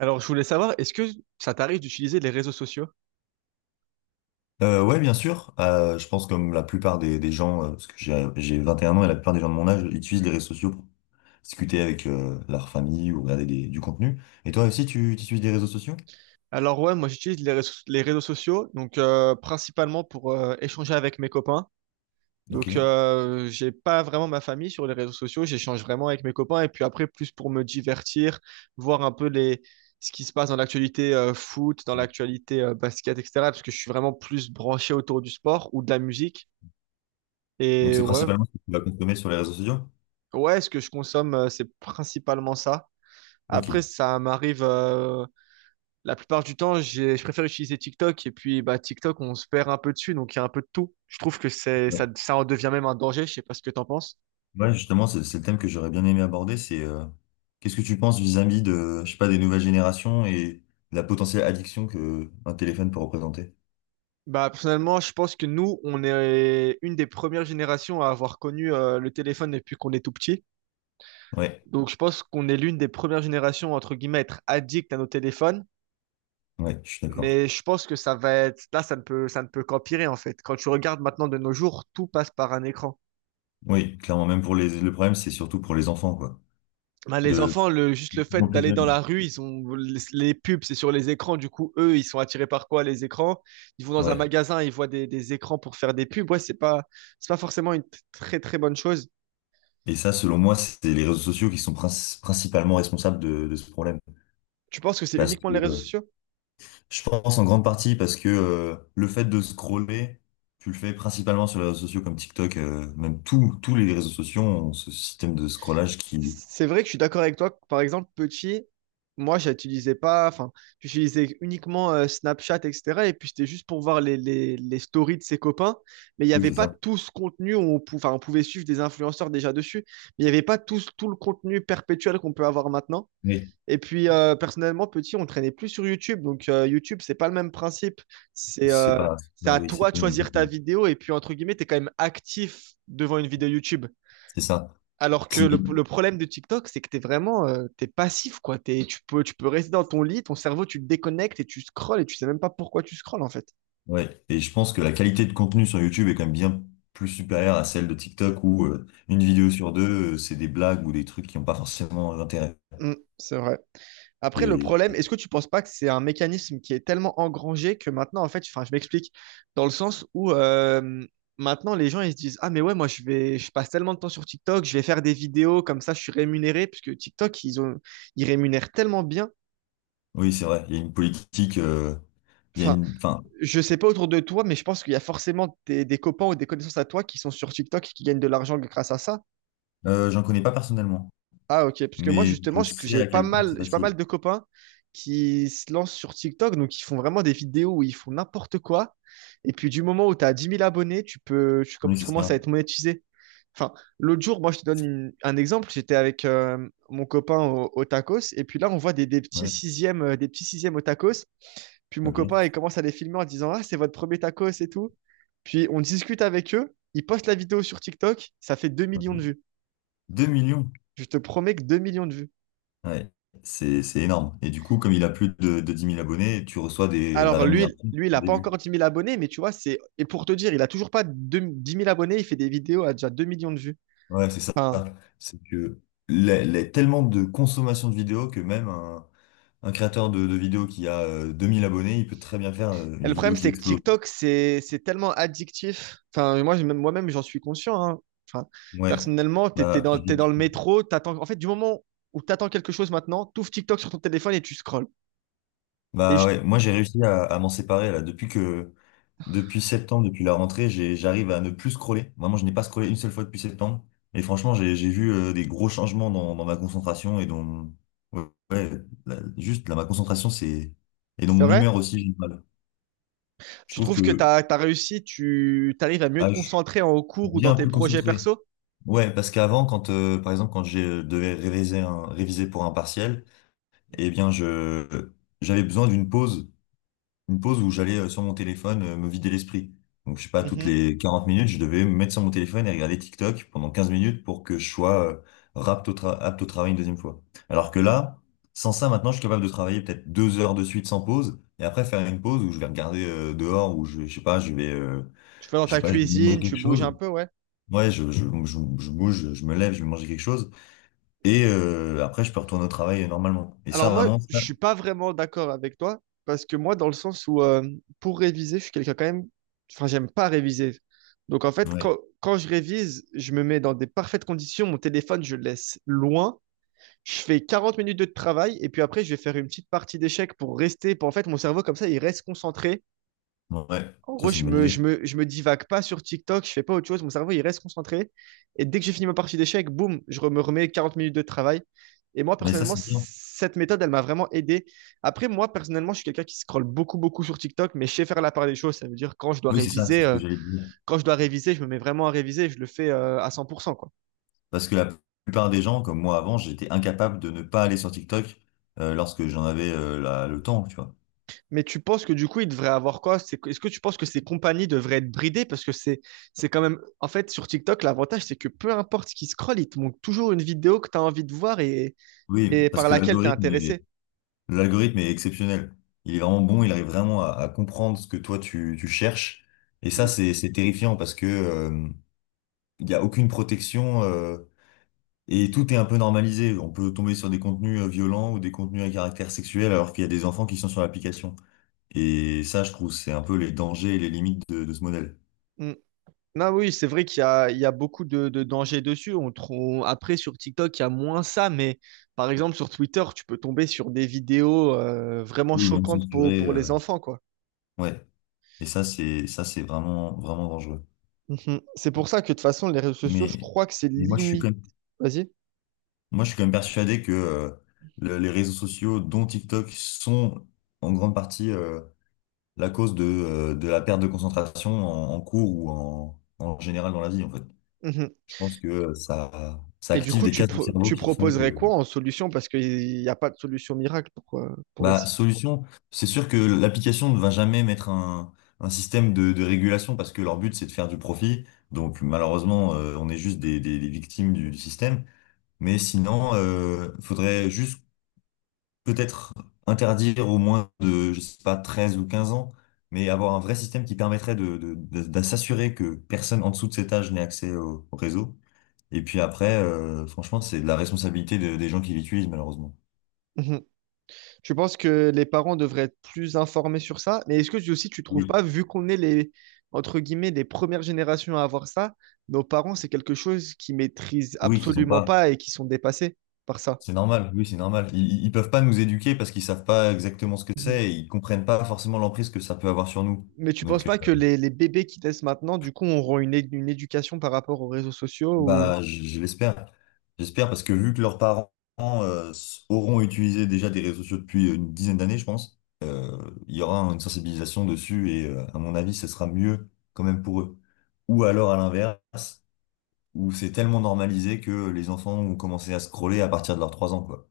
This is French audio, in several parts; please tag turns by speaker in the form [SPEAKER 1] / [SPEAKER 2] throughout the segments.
[SPEAKER 1] Alors, je voulais savoir, est-ce que ça t'arrive d'utiliser les réseaux sociaux?
[SPEAKER 2] Ouais, bien sûr. Je pense comme la plupart des gens, parce que j'ai 21 ans et la plupart des gens de mon âge utilisent les réseaux sociaux pour discuter avec leur famille ou regarder du contenu. Et toi aussi, tu utilises des réseaux sociaux?
[SPEAKER 1] Alors ouais, moi j'utilise les réseaux sociaux, donc principalement pour échanger avec mes copains.
[SPEAKER 2] Ok.
[SPEAKER 1] Donc, j'ai pas vraiment ma famille sur les réseaux sociaux. J'échange vraiment avec mes copains. Et puis après, plus pour me divertir, voir un peu ce qui se passe dans l'actualité, foot, dans l'actualité, basket, etc. Parce que je suis vraiment plus branché autour du sport ou de la musique.
[SPEAKER 2] Donc
[SPEAKER 1] Et
[SPEAKER 2] c'est
[SPEAKER 1] ouais,
[SPEAKER 2] principalement ce que tu vas consommer sur les réseaux sociaux?
[SPEAKER 1] ouais, ce que je consomme, c'est principalement ça.
[SPEAKER 2] Ok.
[SPEAKER 1] Après, ça m'arrive, la plupart du temps, je préfère utiliser TikTok. Et puis, bah, TikTok, on se perd un peu dessus. Donc, il y a un peu de tout. Je trouve que c'est ça,
[SPEAKER 2] Ouais,
[SPEAKER 1] ça en devient même un danger. Je sais pas ce que t'en penses.
[SPEAKER 2] ouais, justement, c'est le thème que j'aurais bien aimé aborder, c'est qu'est-ce que tu penses vis-à-vis de, je sais pas, des nouvelles générations et de la potentielle addiction que un téléphone peut représenter?
[SPEAKER 1] Bah, personnellement, je pense que nous, on est une des premières générations à avoir connu, le téléphone depuis qu'on est tout petit.
[SPEAKER 2] Ouais,
[SPEAKER 1] Donc, je pense qu'on est l'une des premières générations, entre guillemets, à être addict à nos téléphones.
[SPEAKER 2] ouais, je suis d'accord.
[SPEAKER 1] Mais je pense que ça va être, là, ça ne peut qu'empirer, en fait. Quand tu regardes maintenant de nos jours, tout passe par un écran.
[SPEAKER 2] Oui, clairement, même pour le problème, c'est surtout pour les enfants, quoi.
[SPEAKER 1] Bah, les
[SPEAKER 2] De
[SPEAKER 1] enfants, juste le
[SPEAKER 2] plus en
[SPEAKER 1] fait
[SPEAKER 2] plus
[SPEAKER 1] d'aller dans
[SPEAKER 2] jeunes.
[SPEAKER 1] la rue, ils ont, les pubs, c'est sur les écrans. Du coup, eux, ils sont attirés par quoi, les écrans? Ils vont dans un
[SPEAKER 2] Ouais.
[SPEAKER 1] magasin, ils voient des écrans pour faire des pubs. Ouais, c'est pas forcément une très, très bonne chose.
[SPEAKER 2] Et ça, selon moi, c'est les réseaux sociaux qui sont principalement responsables de ce problème.
[SPEAKER 1] Tu penses que c'est
[SPEAKER 2] Parce
[SPEAKER 1] uniquement
[SPEAKER 2] que
[SPEAKER 1] les réseaux sociaux?
[SPEAKER 2] je pense en grande partie parce que le fait de scroller, tu le fais principalement sur les réseaux sociaux comme TikTok, même tous les réseaux sociaux ont ce système de scrollage qui.
[SPEAKER 1] C'est vrai que je suis d'accord avec toi. Par exemple, petit, moi, j'utilisais pas, enfin, j'utilisais uniquement, Snapchat, etc. Et puis, c'était juste pour voir les stories de ses copains. Mais il n'y
[SPEAKER 2] Oui.
[SPEAKER 1] avait
[SPEAKER 2] C'est
[SPEAKER 1] pas
[SPEAKER 2] ça.
[SPEAKER 1] tout ce contenu. Enfin, on pouvait suivre des influenceurs déjà dessus. Mais il n'y avait pas tout, tout le contenu perpétuel qu'on peut avoir maintenant.
[SPEAKER 2] Oui.
[SPEAKER 1] Et puis, personnellement, petit, on traînait plus sur YouTube. Donc, YouTube, c'est pas le même principe. C'est
[SPEAKER 2] C'est
[SPEAKER 1] euh,
[SPEAKER 2] pas.
[SPEAKER 1] c'est
[SPEAKER 2] Voilà,
[SPEAKER 1] à
[SPEAKER 2] oui, c'est
[SPEAKER 1] toi de
[SPEAKER 2] pas même
[SPEAKER 1] choisir ta
[SPEAKER 2] compagnie.
[SPEAKER 1] vidéo. Et puis, entre guillemets, tu es quand même actif devant une vidéo YouTube.
[SPEAKER 2] C'est ça.
[SPEAKER 1] Alors que le,
[SPEAKER 2] Si.
[SPEAKER 1] le problème de TikTok, c'est que t'es passif, quoi. Tu peux rester dans ton lit, ton cerveau, tu te déconnectes et tu scrolles et tu sais même pas pourquoi tu scrolles, en fait.
[SPEAKER 2] Ouais, et je pense que la qualité de contenu sur YouTube est quand même bien plus supérieure à celle de TikTok où une vidéo sur deux, c'est des blagues ou des trucs qui n'ont pas forcément d'intérêt.
[SPEAKER 1] Mm, c'est vrai. Après, le
[SPEAKER 2] Et
[SPEAKER 1] problème,
[SPEAKER 2] et-
[SPEAKER 1] est-ce que tu penses pas que c'est un mécanisme qui est tellement engrangé que maintenant, en fait, enfin, je m'explique, dans le sens où, maintenant, les gens, ils se disent, ah, mais ouais, moi, je passe tellement de temps sur TikTok, je vais faire des vidéos, comme ça, je suis rémunéré, puisque TikTok, ils rémunèrent tellement bien.
[SPEAKER 2] oui, c'est vrai, il y a une politique, il y a
[SPEAKER 1] Enfin,
[SPEAKER 2] une, enfin,
[SPEAKER 1] je sais pas autour de toi, mais je pense qu'il y a forcément des copains ou des connaissances à toi qui sont sur TikTok et qui gagnent de l'argent grâce à ça.
[SPEAKER 2] j'en connais pas personnellement,
[SPEAKER 1] Ah, ok. Parce que moi,
[SPEAKER 2] mais
[SPEAKER 1] justement,
[SPEAKER 2] je
[SPEAKER 1] je-
[SPEAKER 2] sais
[SPEAKER 1] j'ai
[SPEAKER 2] à
[SPEAKER 1] pas
[SPEAKER 2] quel point
[SPEAKER 1] mal,
[SPEAKER 2] c'est
[SPEAKER 1] j'ai pas mal
[SPEAKER 2] facile.
[SPEAKER 1] de copains qui se lancent sur TikTok. Donc, ils font vraiment des vidéos où ils font n'importe quoi. Et puis, du moment où tu as 10 000 abonnés,
[SPEAKER 2] Oui,
[SPEAKER 1] tu
[SPEAKER 2] c'est
[SPEAKER 1] commences à
[SPEAKER 2] ça.
[SPEAKER 1] être monétisé. Enfin, l'autre jour, moi, je te donne un exemple. J'étais avec, mon copain au tacos. Et puis là, on voit des petits
[SPEAKER 2] Ouais,
[SPEAKER 1] sixièmes, euh, des petits sixièmes au tacos puis mon copain,
[SPEAKER 2] ok.
[SPEAKER 1] il commence à les filmer en disant ah, c'est votre premier tacos et tout. Puis on discute avec eux. Ils postent la vidéo sur TikTok. Ça fait 2 millions de
[SPEAKER 2] Ok.
[SPEAKER 1] vues.
[SPEAKER 2] 2 millions.
[SPEAKER 1] Je te promets que 2 millions de vues.
[SPEAKER 2] Ouais, c'est énorme. Et du coup, comme il a plus de 10 000 abonnés, tu reçois des, de la
[SPEAKER 1] Alors lui,
[SPEAKER 2] rémunération
[SPEAKER 1] lui il
[SPEAKER 2] au
[SPEAKER 1] n'a pas
[SPEAKER 2] début.
[SPEAKER 1] encore 10 000 abonnés, mais tu vois, c'est. Et pour te dire, il a toujours pas 10 000 abonnés. Il fait des vidéos à déjà 2 millions de vues.
[SPEAKER 2] Ouais, c'est ça.
[SPEAKER 1] Enfin,
[SPEAKER 2] C'est que tellement de consommation de vidéos que même un créateur de vidéos qui a 2000 abonnés, il peut très bien faire
[SPEAKER 1] et
[SPEAKER 2] une
[SPEAKER 1] le
[SPEAKER 2] vidéo
[SPEAKER 1] problème,
[SPEAKER 2] qui
[SPEAKER 1] c'est que
[SPEAKER 2] explose.
[SPEAKER 1] TikTok, c'est tellement addictif. Enfin, moi, moi-même, j'en suis conscient, hein. Enfin,
[SPEAKER 2] Ouais.
[SPEAKER 1] personnellement,
[SPEAKER 2] Bah,
[SPEAKER 1] t'es dans
[SPEAKER 2] j'y-
[SPEAKER 1] le métro. En fait, du moment où tu attends quelque chose maintenant, tu ouvres TikTok sur ton téléphone et tu scrolls. Et
[SPEAKER 2] Bah
[SPEAKER 1] je-
[SPEAKER 2] ouais, moi j'ai réussi à m'en séparer là. Depuis septembre, depuis la rentrée, j'arrive à ne plus scroller. Vraiment, je n'ai pas scrollé une seule fois depuis septembre. Et franchement, j'ai vu des gros changements dans ma concentration et dans ouais, ouais, juste là, ma concentration, c'est et dans
[SPEAKER 1] c'est
[SPEAKER 2] mon
[SPEAKER 1] vrai?
[SPEAKER 2] humeur aussi, j'ai du mal. Je
[SPEAKER 1] Tu
[SPEAKER 2] trouve
[SPEAKER 1] trouves que
[SPEAKER 2] que
[SPEAKER 1] tu arrives à mieux
[SPEAKER 2] ah,
[SPEAKER 1] te concentrer en cours ou dans
[SPEAKER 2] bien
[SPEAKER 1] tes
[SPEAKER 2] plus
[SPEAKER 1] projets
[SPEAKER 2] concentré.
[SPEAKER 1] perso?
[SPEAKER 2] Ouais, parce qu'avant, quand par exemple quand je devais réviser pour un partiel, eh bien je j'avais besoin d'une pause, une pause où j'allais sur mon téléphone me vider l'esprit. Donc je sais pas, toutes
[SPEAKER 1] Mhm.
[SPEAKER 2] les 40 minutes, je devais me mettre sur mon téléphone et regarder TikTok pendant 15 minutes pour que je sois apte au travail une deuxième fois. Alors que là, sans ça, maintenant, je suis capable de travailler peut-être 2 heures de suite sans pause et après faire une pause où je vais regarder dehors, où je sais pas, je vais
[SPEAKER 1] Tu fais dans
[SPEAKER 2] je sais
[SPEAKER 1] ta
[SPEAKER 2] pas, je vais manger
[SPEAKER 1] cuisine, tu
[SPEAKER 2] quelque
[SPEAKER 1] bouges un
[SPEAKER 2] chose.
[SPEAKER 1] peu, ouais.
[SPEAKER 2] Ouais, donc je bouge, je me lève, je vais manger quelque chose. Et après, je peux retourner au travail normalement. Et
[SPEAKER 1] Alors
[SPEAKER 2] ça,
[SPEAKER 1] moi,
[SPEAKER 2] vraiment,
[SPEAKER 1] je
[SPEAKER 2] ça,
[SPEAKER 1] suis pas vraiment d'accord avec toi parce que moi, dans le sens où, pour réviser, je suis quelqu'un quand même. Enfin, j'aime pas réviser. Donc en fait,
[SPEAKER 2] ouais,
[SPEAKER 1] quand je révise, je me mets dans des parfaites conditions. Mon téléphone, je le laisse loin. Je fais 40 minutes de travail et puis après, je vais faire une petite partie d'échecs pour rester. Pour, en fait, mon cerveau comme ça, il reste concentré.
[SPEAKER 2] ouais,
[SPEAKER 1] En
[SPEAKER 2] ça,
[SPEAKER 1] gros,
[SPEAKER 2] c'est une
[SPEAKER 1] je
[SPEAKER 2] bonne
[SPEAKER 1] me, je
[SPEAKER 2] idée.
[SPEAKER 1] me, je me divague pas sur TikTok, je fais pas autre chose, mon cerveau il reste concentré. Et dès que j'ai fini ma partie d'échecs, boum, me remets 40 minutes de travail. Et moi,
[SPEAKER 2] Mais ça,
[SPEAKER 1] personnellement,
[SPEAKER 2] c'est bien.
[SPEAKER 1] cette méthode, elle m'a vraiment aidé. Après, moi, personnellement, je suis quelqu'un qui scrolle beaucoup, beaucoup sur TikTok, mais je sais faire la part des choses. Ça veut dire
[SPEAKER 2] Oui, c'est ça, c'est ce que j'allais te dire.
[SPEAKER 1] quand je dois réviser, je me mets vraiment à réviser, je le fais, à 100%, quoi.
[SPEAKER 2] Parce que la plupart des gens, comme moi avant, j'étais incapable de ne pas aller sur TikTok lorsque j'en avais le temps, tu vois.
[SPEAKER 1] Mais tu penses que du coup, il devrait avoir quoi? Est-ce que tu penses que ces compagnies devraient être bridées? Parce que c'est quand même. En fait, sur TikTok, l'avantage, c'est que peu importe ce qui scrolle, il te montre toujours une vidéo que tu as envie de voir, et,
[SPEAKER 2] Oui,
[SPEAKER 1] et
[SPEAKER 2] parce
[SPEAKER 1] par
[SPEAKER 2] que
[SPEAKER 1] laquelle tu es intéressé.
[SPEAKER 2] l'algorithme est exceptionnel. Il est vraiment bon, il arrive vraiment à comprendre ce que toi, tu cherches. Et ça,
[SPEAKER 1] Mm,
[SPEAKER 2] c'est terrifiant parce que il n'y a aucune protection. Et tout est un peu normalisé. On peut tomber sur des contenus violents ou des contenus à caractère sexuel alors qu'il y a des enfants qui sont sur l'application. Et ça, je trouve, c'est un peu les dangers et les limites de ce modèle.
[SPEAKER 1] mm. Non, oui, c'est vrai qu'il y a beaucoup de dangers dessus. Après, sur TikTok, il y a moins ça, mais par exemple, sur Twitter, tu peux tomber sur des vidéos, vraiment
[SPEAKER 2] Oui, non
[SPEAKER 1] choquantes pour,
[SPEAKER 2] censuré,
[SPEAKER 1] pour les enfants, quoi.
[SPEAKER 2] ouais. Et ça, c'est vraiment vraiment dangereux.
[SPEAKER 1] Mhm. C'est pour ça que de toute façon, les réseaux sociaux, je
[SPEAKER 2] Mais,
[SPEAKER 1] crois que c'est
[SPEAKER 2] mais moi, je suis
[SPEAKER 1] limite.
[SPEAKER 2] quand même,
[SPEAKER 1] Vas-y.
[SPEAKER 2] moi, je suis quand même persuadé que les réseaux sociaux, dont TikTok, sont en grande partie la cause de la perte de concentration en cours ou en général dans la vie, en fait.
[SPEAKER 1] Mhm.
[SPEAKER 2] Je pense que ça
[SPEAKER 1] Et du
[SPEAKER 2] active
[SPEAKER 1] coup,
[SPEAKER 2] des cases du cerveau
[SPEAKER 1] tu
[SPEAKER 2] qui font
[SPEAKER 1] proposerais
[SPEAKER 2] que,
[SPEAKER 1] quoi en solution? Parce qu'il n'y a pas de solution miracle pour
[SPEAKER 2] bah,
[SPEAKER 1] essayer.
[SPEAKER 2] solution, c'est sûr que l'application ne va jamais mettre un système de régulation parce que leur but, c'est de faire du profit. Donc, malheureusement, on est juste des victimes du système. Mais sinon, faudrait juste peut-être interdire au moins de, je sais pas, 13 ou 15 ans, mais avoir un vrai système qui permettrait de s'assurer que personne en dessous de cet âge n'ait accès au réseau. Et puis après, franchement, c'est de la responsabilité des gens qui l'utilisent, malheureusement.
[SPEAKER 1] Mhm. Tu penses que les parents devraient être plus informés sur ça? Mais est-ce que aussi tu trouves
[SPEAKER 2] Oui.
[SPEAKER 1] pas, vu qu'on est les, entre guillemets, les premières générations à avoir ça, nos parents, c'est quelque chose qu'ils maîtrisent
[SPEAKER 2] Oui, qu'ils n'ont
[SPEAKER 1] absolument
[SPEAKER 2] pas.
[SPEAKER 1] pas et qui sont dépassés par ça.
[SPEAKER 2] C'est normal, oui, c'est normal. Ils peuvent pas nous éduquer parce qu'ils savent pas exactement ce que
[SPEAKER 1] Mhm.
[SPEAKER 2] c'est et ils comprennent pas forcément l'emprise que ça peut avoir sur nous.
[SPEAKER 1] Mais tu penses
[SPEAKER 2] Donc,
[SPEAKER 1] pas que les bébés qui naissent maintenant, du coup, auront une éducation par rapport aux réseaux sociaux ou...
[SPEAKER 2] bah, je l'espère. J'espère parce que vu que leurs parents auront utilisé déjà des réseaux sociaux depuis une dizaine d'années, je pense, il y aura une sensibilisation dessus et à mon avis, ce sera mieux quand même pour eux. Ou alors à l'inverse. Où c'est tellement normalisé que les enfants ont commencé à scroller à partir de leurs 3 ans, quoi.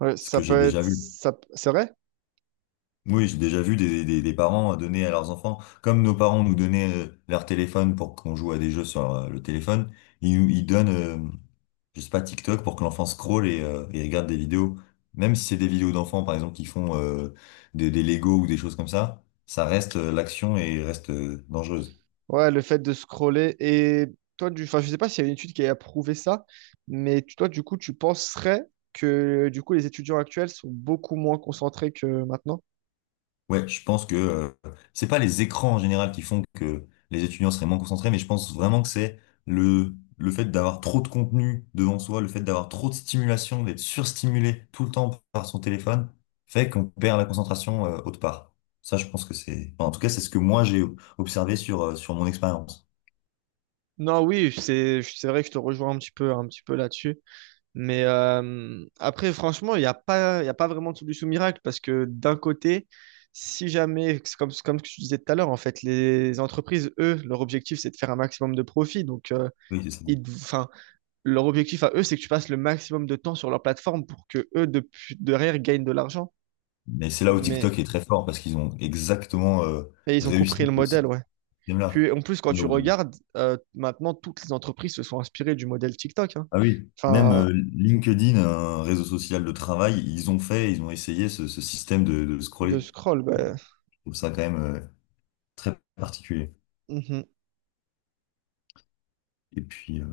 [SPEAKER 1] Ouais,
[SPEAKER 2] Ce
[SPEAKER 1] ça
[SPEAKER 2] que j'ai
[SPEAKER 1] peut être...
[SPEAKER 2] déjà vu.
[SPEAKER 1] C'est vrai?
[SPEAKER 2] Oui, j'ai déjà vu des parents donner à leurs enfants, comme nos parents nous donnaient leur téléphone pour qu'on joue à des jeux sur le téléphone, ils donnent, je sais pas, TikTok pour que l'enfant scrolle et regarde des vidéos. Même si c'est des vidéos d'enfants, par exemple, qui font des Lego ou des choses comme ça reste, l'action et reste dangereuse.
[SPEAKER 1] Ouais, le fait de scroller. Et toi, enfin, je sais pas s'il y a une étude qui a prouvé ça, mais toi, du coup, tu penserais que du coup, les étudiants actuels sont beaucoup moins concentrés que maintenant?
[SPEAKER 2] Ouais, je pense que c'est pas les écrans en général qui font que les étudiants seraient moins concentrés, mais je pense vraiment que c'est le fait d'avoir trop de contenu devant soi, le fait d'avoir trop de stimulation, d'être surstimulé tout le temps par son téléphone, fait qu'on perd la concentration autre part. Ça, je pense que c'est, enfin, en tout cas, c'est ce que moi j'ai observé sur sur mon expérience.
[SPEAKER 1] Non, oui, c'est vrai que je te rejoins un petit peu là-dessus. Mais après, franchement, il y a pas vraiment de solution miracle parce que d'un côté, si jamais, c'est comme ce que tu disais tout à l'heure, en fait, les entreprises, eux, leur objectif, c'est de faire un maximum de profit. Donc,
[SPEAKER 2] Oui, c'est ça.
[SPEAKER 1] enfin, leur objectif à eux, c'est que tu passes le maximum de temps sur leur plateforme pour que eux, depuis, derrière, gagnent de l'argent.
[SPEAKER 2] Mais c'est là où
[SPEAKER 1] Mais,
[SPEAKER 2] TikTok est très fort parce qu'ils ont exactement
[SPEAKER 1] mais ils ont compris
[SPEAKER 2] réussi
[SPEAKER 1] le
[SPEAKER 2] de ce
[SPEAKER 1] modèle, ouais.
[SPEAKER 2] système-là.
[SPEAKER 1] Puis en plus, quand tu regardes, maintenant, toutes les entreprises se sont inspirées du modèle TikTok, hein.
[SPEAKER 2] Ah oui, même
[SPEAKER 1] Enfin,
[SPEAKER 2] LinkedIn, un réseau social de travail, ils ont fait, ils ont essayé ce système de
[SPEAKER 1] de
[SPEAKER 2] scroller.
[SPEAKER 1] scroll,
[SPEAKER 2] Je
[SPEAKER 1] bah,
[SPEAKER 2] trouve ça quand même très particulier.
[SPEAKER 1] mhm.
[SPEAKER 2] Et puis,